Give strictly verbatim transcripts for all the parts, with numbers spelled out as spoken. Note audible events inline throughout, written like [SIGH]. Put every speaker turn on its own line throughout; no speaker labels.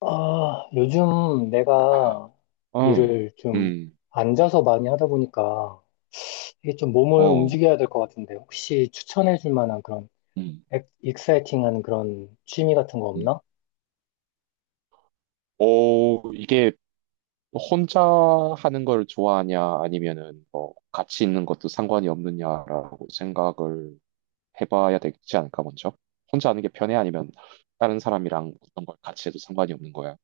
아, 요즘 내가
음,
일을 좀
음,
앉아서 많이 하다 보니까 이게 좀 몸을
어,
움직여야 될 것 같은데 혹시 추천해 줄 만한 그런
음,
엑- 익사이팅한 그런 취미 같은 거
음.
없나?
오, 이게 혼자 하는 걸 좋아하냐, 아니면은 뭐 같이 있는 것도 상관이 없느냐라고 생각을 해봐야 되지 않을까, 먼저? 혼자 하는 게 편해? 아니면 다른 사람이랑 어떤 걸 같이 해도 상관이 없는 거야?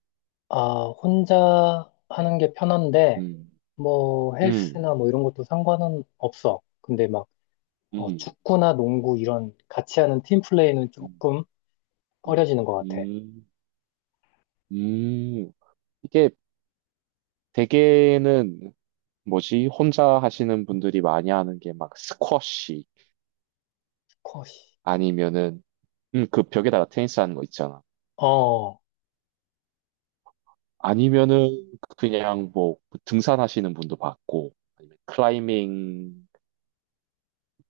아, 혼자 하는 게 편한데
음,
뭐
음,
헬스나 뭐 이런 것도 상관은 없어. 근데 막 어,
음,
축구나 농구 이런 같이 하는 팀 플레이는
음,
조금
음,
꺼려지는 것 같아.
음. 음. 이게 대개는 뭐지? 혼자 하시는 분들이 많이 하는 게 막 스쿼시
컷이.
아니면은 음, 그 벽에다가 테니스 하는 거 있잖아.
어,
아니면은 그냥 뭐 등산하시는 분도 봤고, 아니면 클라이밍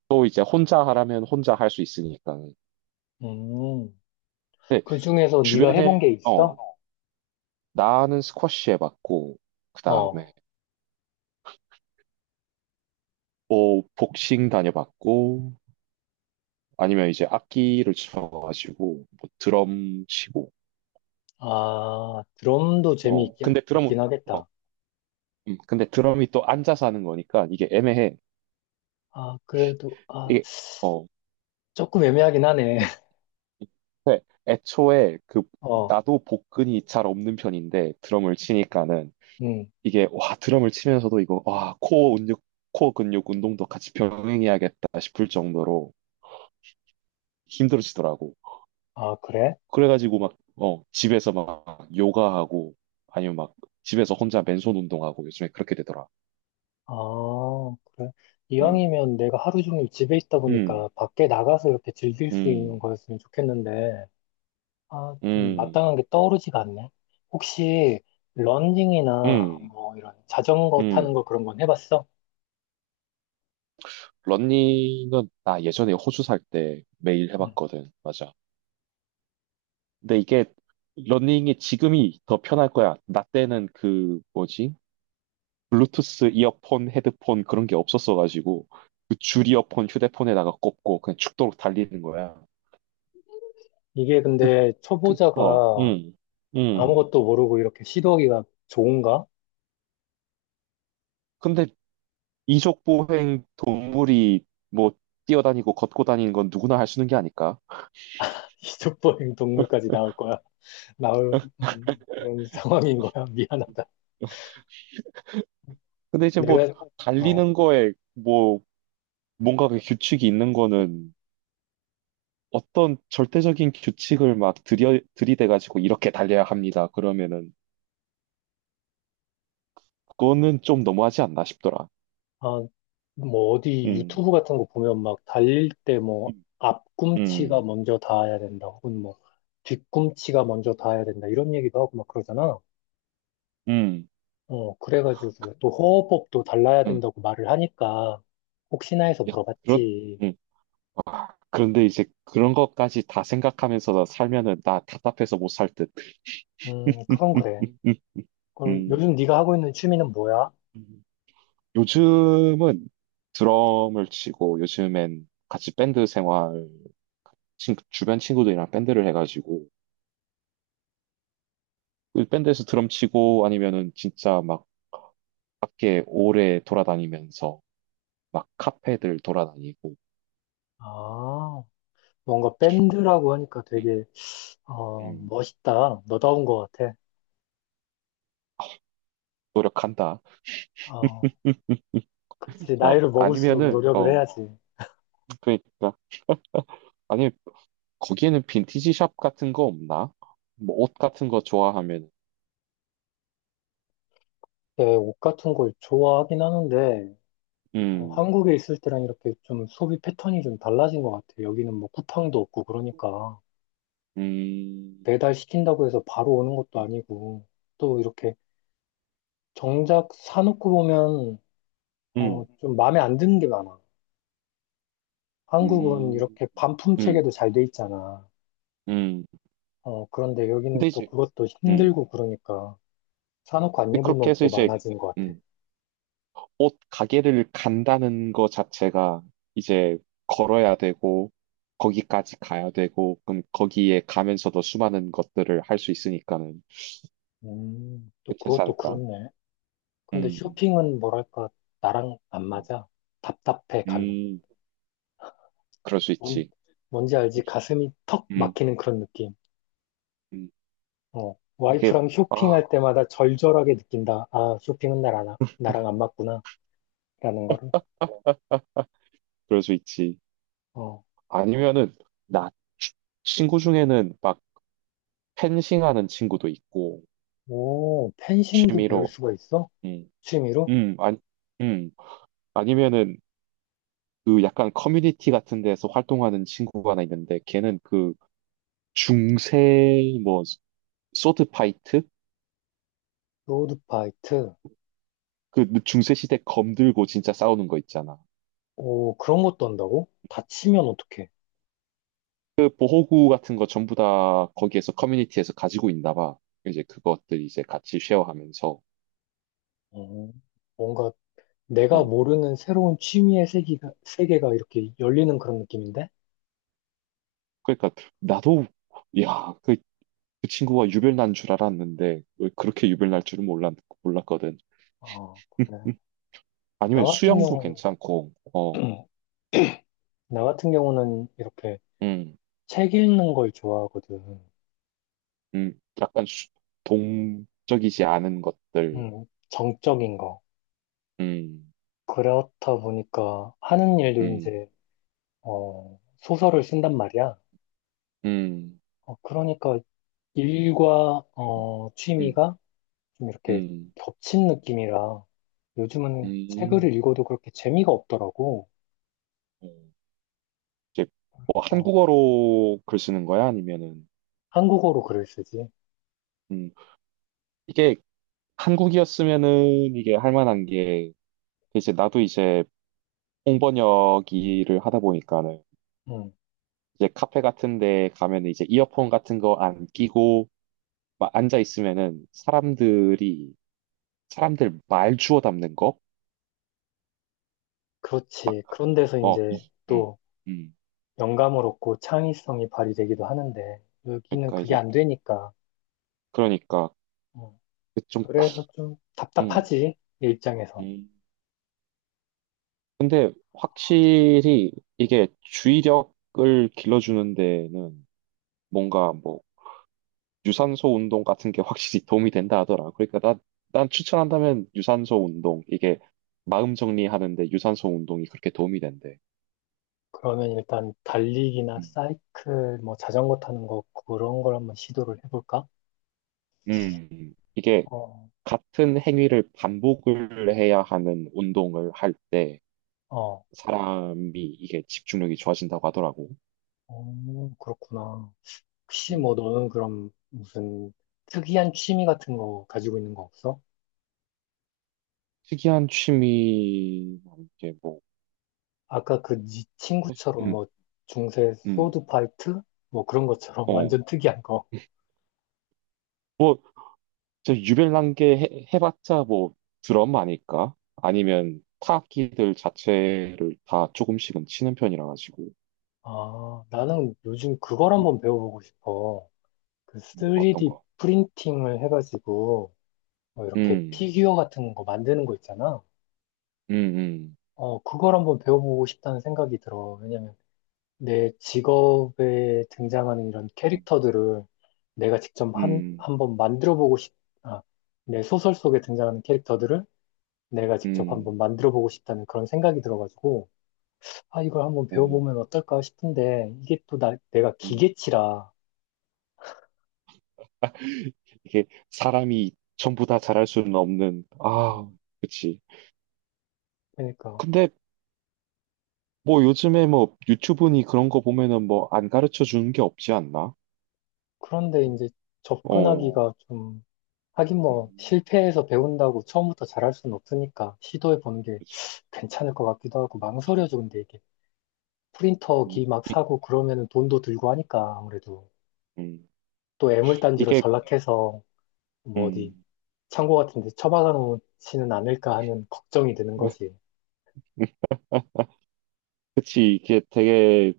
또 이제 혼자 하라면 혼자 할 수 있으니까.
음.
근데
그 중에서 네가 해본
주변에
게 있어?
어 나는 스쿼시 해봤고, 그
어.
다음에 뭐 복싱 다녀봤고, 아니면 이제 악기를 쳐가지고 뭐 드럼 치고.
아, 드럼도
어
재미있긴
근데 드럼은
있긴
어
하겠다.
음, 근데 드럼이 또 앉아서 하는 거니까 이게 애매해.
아, 그래도, 아,
이게 어,
조금 애매하긴 하네. [LAUGHS]
네, 애초에 그
어,
나도 복근이 잘 없는 편인데 드럼을 치니까는
음.
이게 와 드럼을 치면서도 이거 와 코어 근육 코어 근육 운동도 같이 병행해야겠다 싶을 정도로 힘들어지더라고.
아, 그래?
그래가지고 막 어, 집에서 막 요가하고 아니면 막 집에서 혼자 맨손 운동하고 요즘에 그렇게 되더라.
아, 그래.
음,
이왕이면 내가 하루 종일 집에 있다
음,
보니까 밖에 나가서 이렇게 즐길 수 있는
음,
거였으면 좋겠는데, 아, 좀
음,
마땅한 게 떠오르지가 않네. 혹시, 런닝이나
음,
뭐 이런 자전거 타는 거
음.
그런 건 해봤어?
러닝은 나 예전에 호주 살 때 매일
음.
해봤거든. 맞아. 근데 이게 러닝이 지금이 더 편할 거야. 나 때는 그 뭐지? 블루투스 이어폰, 헤드폰 그런 게 없었어가지고 그 줄이어폰 휴대폰에다가 꼽고 그냥 죽도록 달리는 거야.
이게 근데
그, 어,
초보자가
응, 응.
아무것도 모르고 이렇게 시도하기가 좋은가?
근데 이족보행 동물이 뭐 뛰어다니고 걷고 다니는 건 누구나 할 수 있는 게 아닐까?
이족보행 동물까지 나올 거야. [LAUGHS] 나올 음, 그런 상황인 거야. [LAUGHS] 미안하다.
근데 이제 뭐
내가, 어,
달리는 거에 뭐 뭔가 그 규칙이 있는 거는 어떤 절대적인 규칙을 막 들여, 들이대가지고 이렇게 달려야 합니다. 그러면은 그거는 좀 너무하지 않나 싶더라.
아, 뭐 어디
음,
유튜브 같은 거 보면 막 달릴 때 뭐
음,
앞꿈치가
음,
먼저 닿아야 된다. 혹은 뭐 뒤꿈치가 먼저 닿아야 된다. 이런 얘기도 하고 막 그러잖아.
음,
어, 그래가지고 또 호흡법도 달라야
음.
된다고 말을 하니까 혹시나 해서
야, 그런,
물어봤지.
음. 그런데 이제 그런 것까지 다 생각하면서 살면은 나 답답해서 못 살 듯.
음, 그건
음,
그래.
음,
그럼
음.
요즘 네가 하고 있는 취미는 뭐야?
음. 요즘은 드럼을 치고 요즘엔 같이 밴드 생활 친- 주변 친구들이랑 밴드를 해가지고 그 밴드에서 드럼 치고 아니면은 진짜 막 밖에 오래 돌아다니면서 막 카페들 돌아다니고
아, 뭔가 밴드라고 하니까
음,
되게 어,
음,
멋있다. 너다운 것 같아.
노력한다.
어, 그치.
어,
나이를 먹을수록
아니면은
노력을
어
해야지.
그러니까 아니 거기에는 빈티지 샵 같은 거 없나? 뭐 옷 같은 거 좋아하면
네, 옷 같은 걸 좋아하긴 하는데, 어,
음,
한국에 있을 때랑 이렇게 좀 소비 패턴이 좀 달라진 것 같아. 여기는 뭐 쿠팡도 없고 그러니까.
음,
배달 시킨다고 해서 바로 오는 것도 아니고, 또 이렇게 정작 사놓고 보면, 어,
음,
좀 마음에 안 드는 게 많아. 한국은
음,
이렇게 반품
음,
체계도 잘 돼 있잖아.
음.
어, 그런데 여기는
근데
또
이제
그것도
음
힘들고 그러니까. 사놓고 안
근데
입은
그렇게 해서
옷도
이제
많아진 것 같아.
음. 옷 가게를 간다는 거 자체가 이제 걸어야 되고, 거기까지 가야 되고, 그럼 거기에 가면서도 수많은 것들을 할 수 있으니까는
음, 또
괜찮지
그것도
않을까?
그렇네. 근데
음,
쇼핑은 뭐랄까, 나랑 안 맞아. 답답해, 가면.
음, 그럴 수
뭔,
있지.
뭔지 알지? 가슴이 턱
음,
막히는 그런 느낌.
음.
어,
이게,
와이프랑
아,
쇼핑할 때마다 절절하게 느낀다. 아, 쇼핑은 나랑, 나랑 안 맞구나. 라는 거를.
[LAUGHS] 그럴 수 있지.
어,
아니면은, 나 치- 친구 중에는 막 펜싱 하는 친구도 있고,
오, 펜싱도 배울
취미로,
수가 있어?
음,
취미로?
음, 아니, 음, 아니면은, 그 약간 커뮤니티 같은 데서 활동하는 친구가 하나 있는데 걔는 그 중세 뭐 소드 파이트
로드파이트.
그 중세 시대 검 들고 진짜 싸우는 거 있잖아.
오, 그런 것도 한다고? 다치면 어떡해.
그 보호구 같은 거 전부 다 거기에서 커뮤니티에서 가지고 있나 봐. 이제 그것들 이제 같이 쉐어하면서
어, 뭔가 내가
어
모르는 새로운 취미의 세계가, 세계가 이렇게 열리는 그런 느낌인데?
그러니까 나도 야 그 그 친구가 유별난 줄 알았는데 왜 그렇게 유별날 줄은 몰랐 몰랐거든.
아, 그래.
음,
나
아니면
같은
수영도
경우는,
괜찮고 어
[CLEARS THROAT] 나 같은 경우는 이렇게
음.
책 읽는 걸 좋아하거든.
음, 약간 수- 동적이지 않은 것들.
음, 정적인 거.
음,
그렇다 보니까 하는 일도
음,
이제, 어, 소설을 쓴단 말이야.
음,
어, 그러니까 일과, 어,
음,
취미가 좀 이렇게
음,
겹친 느낌이라 요즘은 책을
음.
읽어도 그렇게 재미가 없더라고.
음. 이제 뭐
그래서
한국어로 글 쓰는 거야? 아니면은,
한국어로 글을 쓰지.
음, 이게 한국이었으면은 이게 할 만한 게, 이제 나도 이제 홍번역 일을 하다 보니까는,
음,
이제 카페 같은 데 가면 이제 이어폰 같은 거 안 끼고, 막 앉아 있으면은 사람들이, 사람들 말 주워 담는 거?
그렇지. 그런 데서
어,
이제
음, 음,
또
음.
영감을 얻고 창의성이 발휘되기도 하는데 여기는
그러니까
그게
이제,
안 되니까
그러니까,
어,
그 좀, 아,
그래서 좀
음,
답답하지 내 입장에선.
음. 근데 확실히 이게 주의력을 길러주는 데는 뭔가 뭐, 유산소 운동 같은 게 확실히 [LAUGHS] 도움이 된다 하더라. 그러니까 난, 난 추천한다면 유산소 운동, 이게 마음 정리하는데 유산소 운동이 그렇게 도움이 된대.
그러면 일단 달리기나
음,
사이클 뭐 자전거 타는 거 그런 걸 한번 시도를 해볼까?
음. 이게
어,
같은 행위를 반복을 해야 하는 운동을 할 때,
어,
사람이 이게 집중력이 좋아진다고 하더라고.
어, 그렇구나. 혹시 뭐
음,
너는 그럼 무슨 특이한 취미 같은 거 가지고 있는 거 없어?
특이한 취미 이게 뭐,
아까 그 네 친구처럼
음,
뭐 중세
음,
소드 파이트 뭐 그런 것처럼 [LAUGHS]
어,
완전 특이한 거.
뭐, 저 유별난 게 해, 해봤자 뭐 드럼 아닐까? 아니면 타악기들 자체를 다 조금씩은 치는 편이라 가지고,
아, 나는 요즘 그걸 한번
음,
배워보고 싶어. 그
음, 어떤
쓰리디
거?
프린팅을 해가지고, 뭐 이렇게
음,
피규어 같은 거 만드는 거 있잖아.
음, 음,
어, 그걸 한번 배워보고 싶다는 생각이 들어. 왜냐면 내 직업에 등장하는 이런 캐릭터들을 내가 직접 한,
음,
한번 만들어보고 싶, 아, 내 소설 속에 등장하는 캐릭터들을 내가 직접
음,
한번 만들어보고 싶다는 그런 생각이 들어가지고, 아, 이걸 한번
어,
배워보면 어떨까 싶은데, 이게 또 나, 내가
음.
기계치라.
이게 사람이 전부 다 잘할 수는 없는,
어,
아, 그치.
그러니까.
근데 뭐 요즘에 뭐 유튜브니 그런 거 보면은 뭐 안 가르쳐 주는 게 없지 않나?
그런데 이제
어.
접근하기가 좀, 하긴 뭐,
음,
실패해서 배운다고 처음부터 잘할 수는 없으니까, 시도해 보는 게
그치,
괜찮을 것 같기도 하고,
그치.
망설여져, 근데 이게.
음,
프린터기 막
이,
사고 그러면은 돈도 들고 하니까, 아무래도.
음,
또 애물단지로
이게,
전락해서, 뭐 어디,
음,
창고 같은 데 처박아 놓지는 않을까 하는 걱정이 드는
[LAUGHS]
거지.
그치, 이게 되게,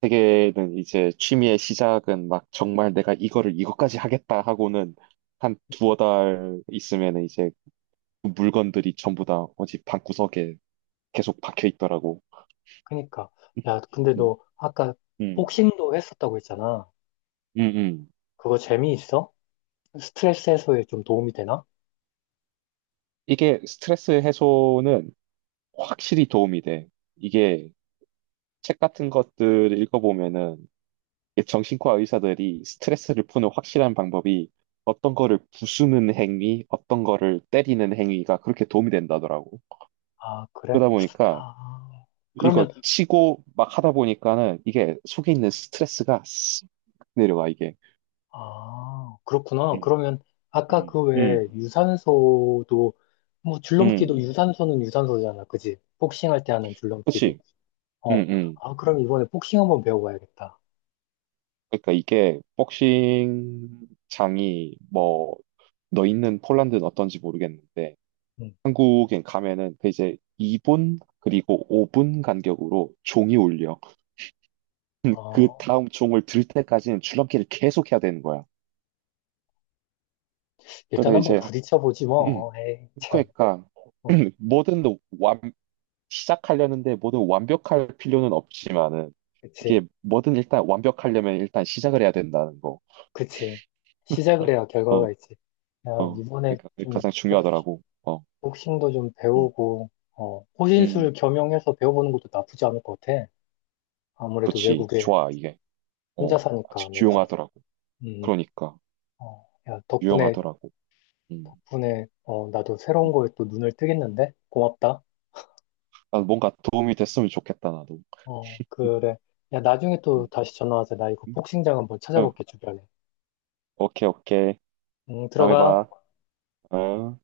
되게는 이제 취미의 시작은 막 정말 내가 이거를 이것까지 하겠다 하고는 한 두어 달 있으면 이제 그 물건들이 전부 다 어디 방구석에 계속 박혀 있더라고.
그니까. 러 야, 근데
음,
너 아까
음,
복싱도 했었다고 했잖아.
음, 음.
그거 재미있어? 스트레스 해소에 좀 도움이 되나?
이게 스트레스 해소는 확실히 도움이 돼. 이게 책 같은 것들 읽어보면은 이 정신과 의사들이 스트레스를 푸는 확실한 방법이 어떤 거를 부수는 행위, 어떤 거를 때리는 행위가 그렇게 도움이 된다더라고.
아, 그래?
그러다 보니까
아,
이거
그러면,
치고 막 하다 보니까는 이게 속에 있는 스트레스가 내려가, 이게.
아, 그렇구나.
음,
그러면, 아까
음,
그 외에
음,
유산소도, 뭐, 줄넘기도
음.
유산소는 유산소잖아. 그지? 복싱 할 때 하는 줄넘기도.
그치? 음,
어,
음.
아, 그럼 이번에 복싱 한번 배워봐야겠다.
그러니까 이게 복싱 장이 뭐, 너 있는 폴란드는 어떤지 모르겠는데
응.
한국에 가면은 그 이제 이 분 그리고 오 분 간격으로 종이 울려. [LAUGHS] 그
어,
다음 종을 들 때까지는 줄넘기를 계속 해야 되는 거야.
일단
그러다
한번
이제 하-
부딪혀보지
음,
뭐. 에이, 참.
그러니까
어,
[CLEARS THROAT] 뭐든 완 시작하려는데 뭐든 완벽할 필요는 없지만은
그치.
이게 뭐든 일단 완벽하려면 일단 시작을 해야 된다는 거.
그치. 시작을 해야
어,
결과가 있지. 야,
어.
이번에
그러니까 그게
좀,
가장
복싱,
중요하더라고. 어.
복싱도 좀
음.
배우고, 어,
음.
호신술 겸용해서 배워보는 것도 나쁘지 않을 것 같아. 아무래도
그치.
외국에
좋아, 이게. 어.
혼자 사니까
아직
내가,
유용하더라고.
음,
그러니까
어, 야, 덕분에,
유용하더라고. 음.
덕분에, 어, 나도 새로운
음.
거에 또 눈을 뜨겠는데? 고맙다.
난 뭔가 도움이 됐으면 좋겠다, 나도.
어, 그래. 야, 나중에
응,
또 다시 전화하자. 나 이거 복싱장 한번
응,
찾아볼게, 주변에.
오케이, 오케이.
음,
다음에
들어가.
봐. 어.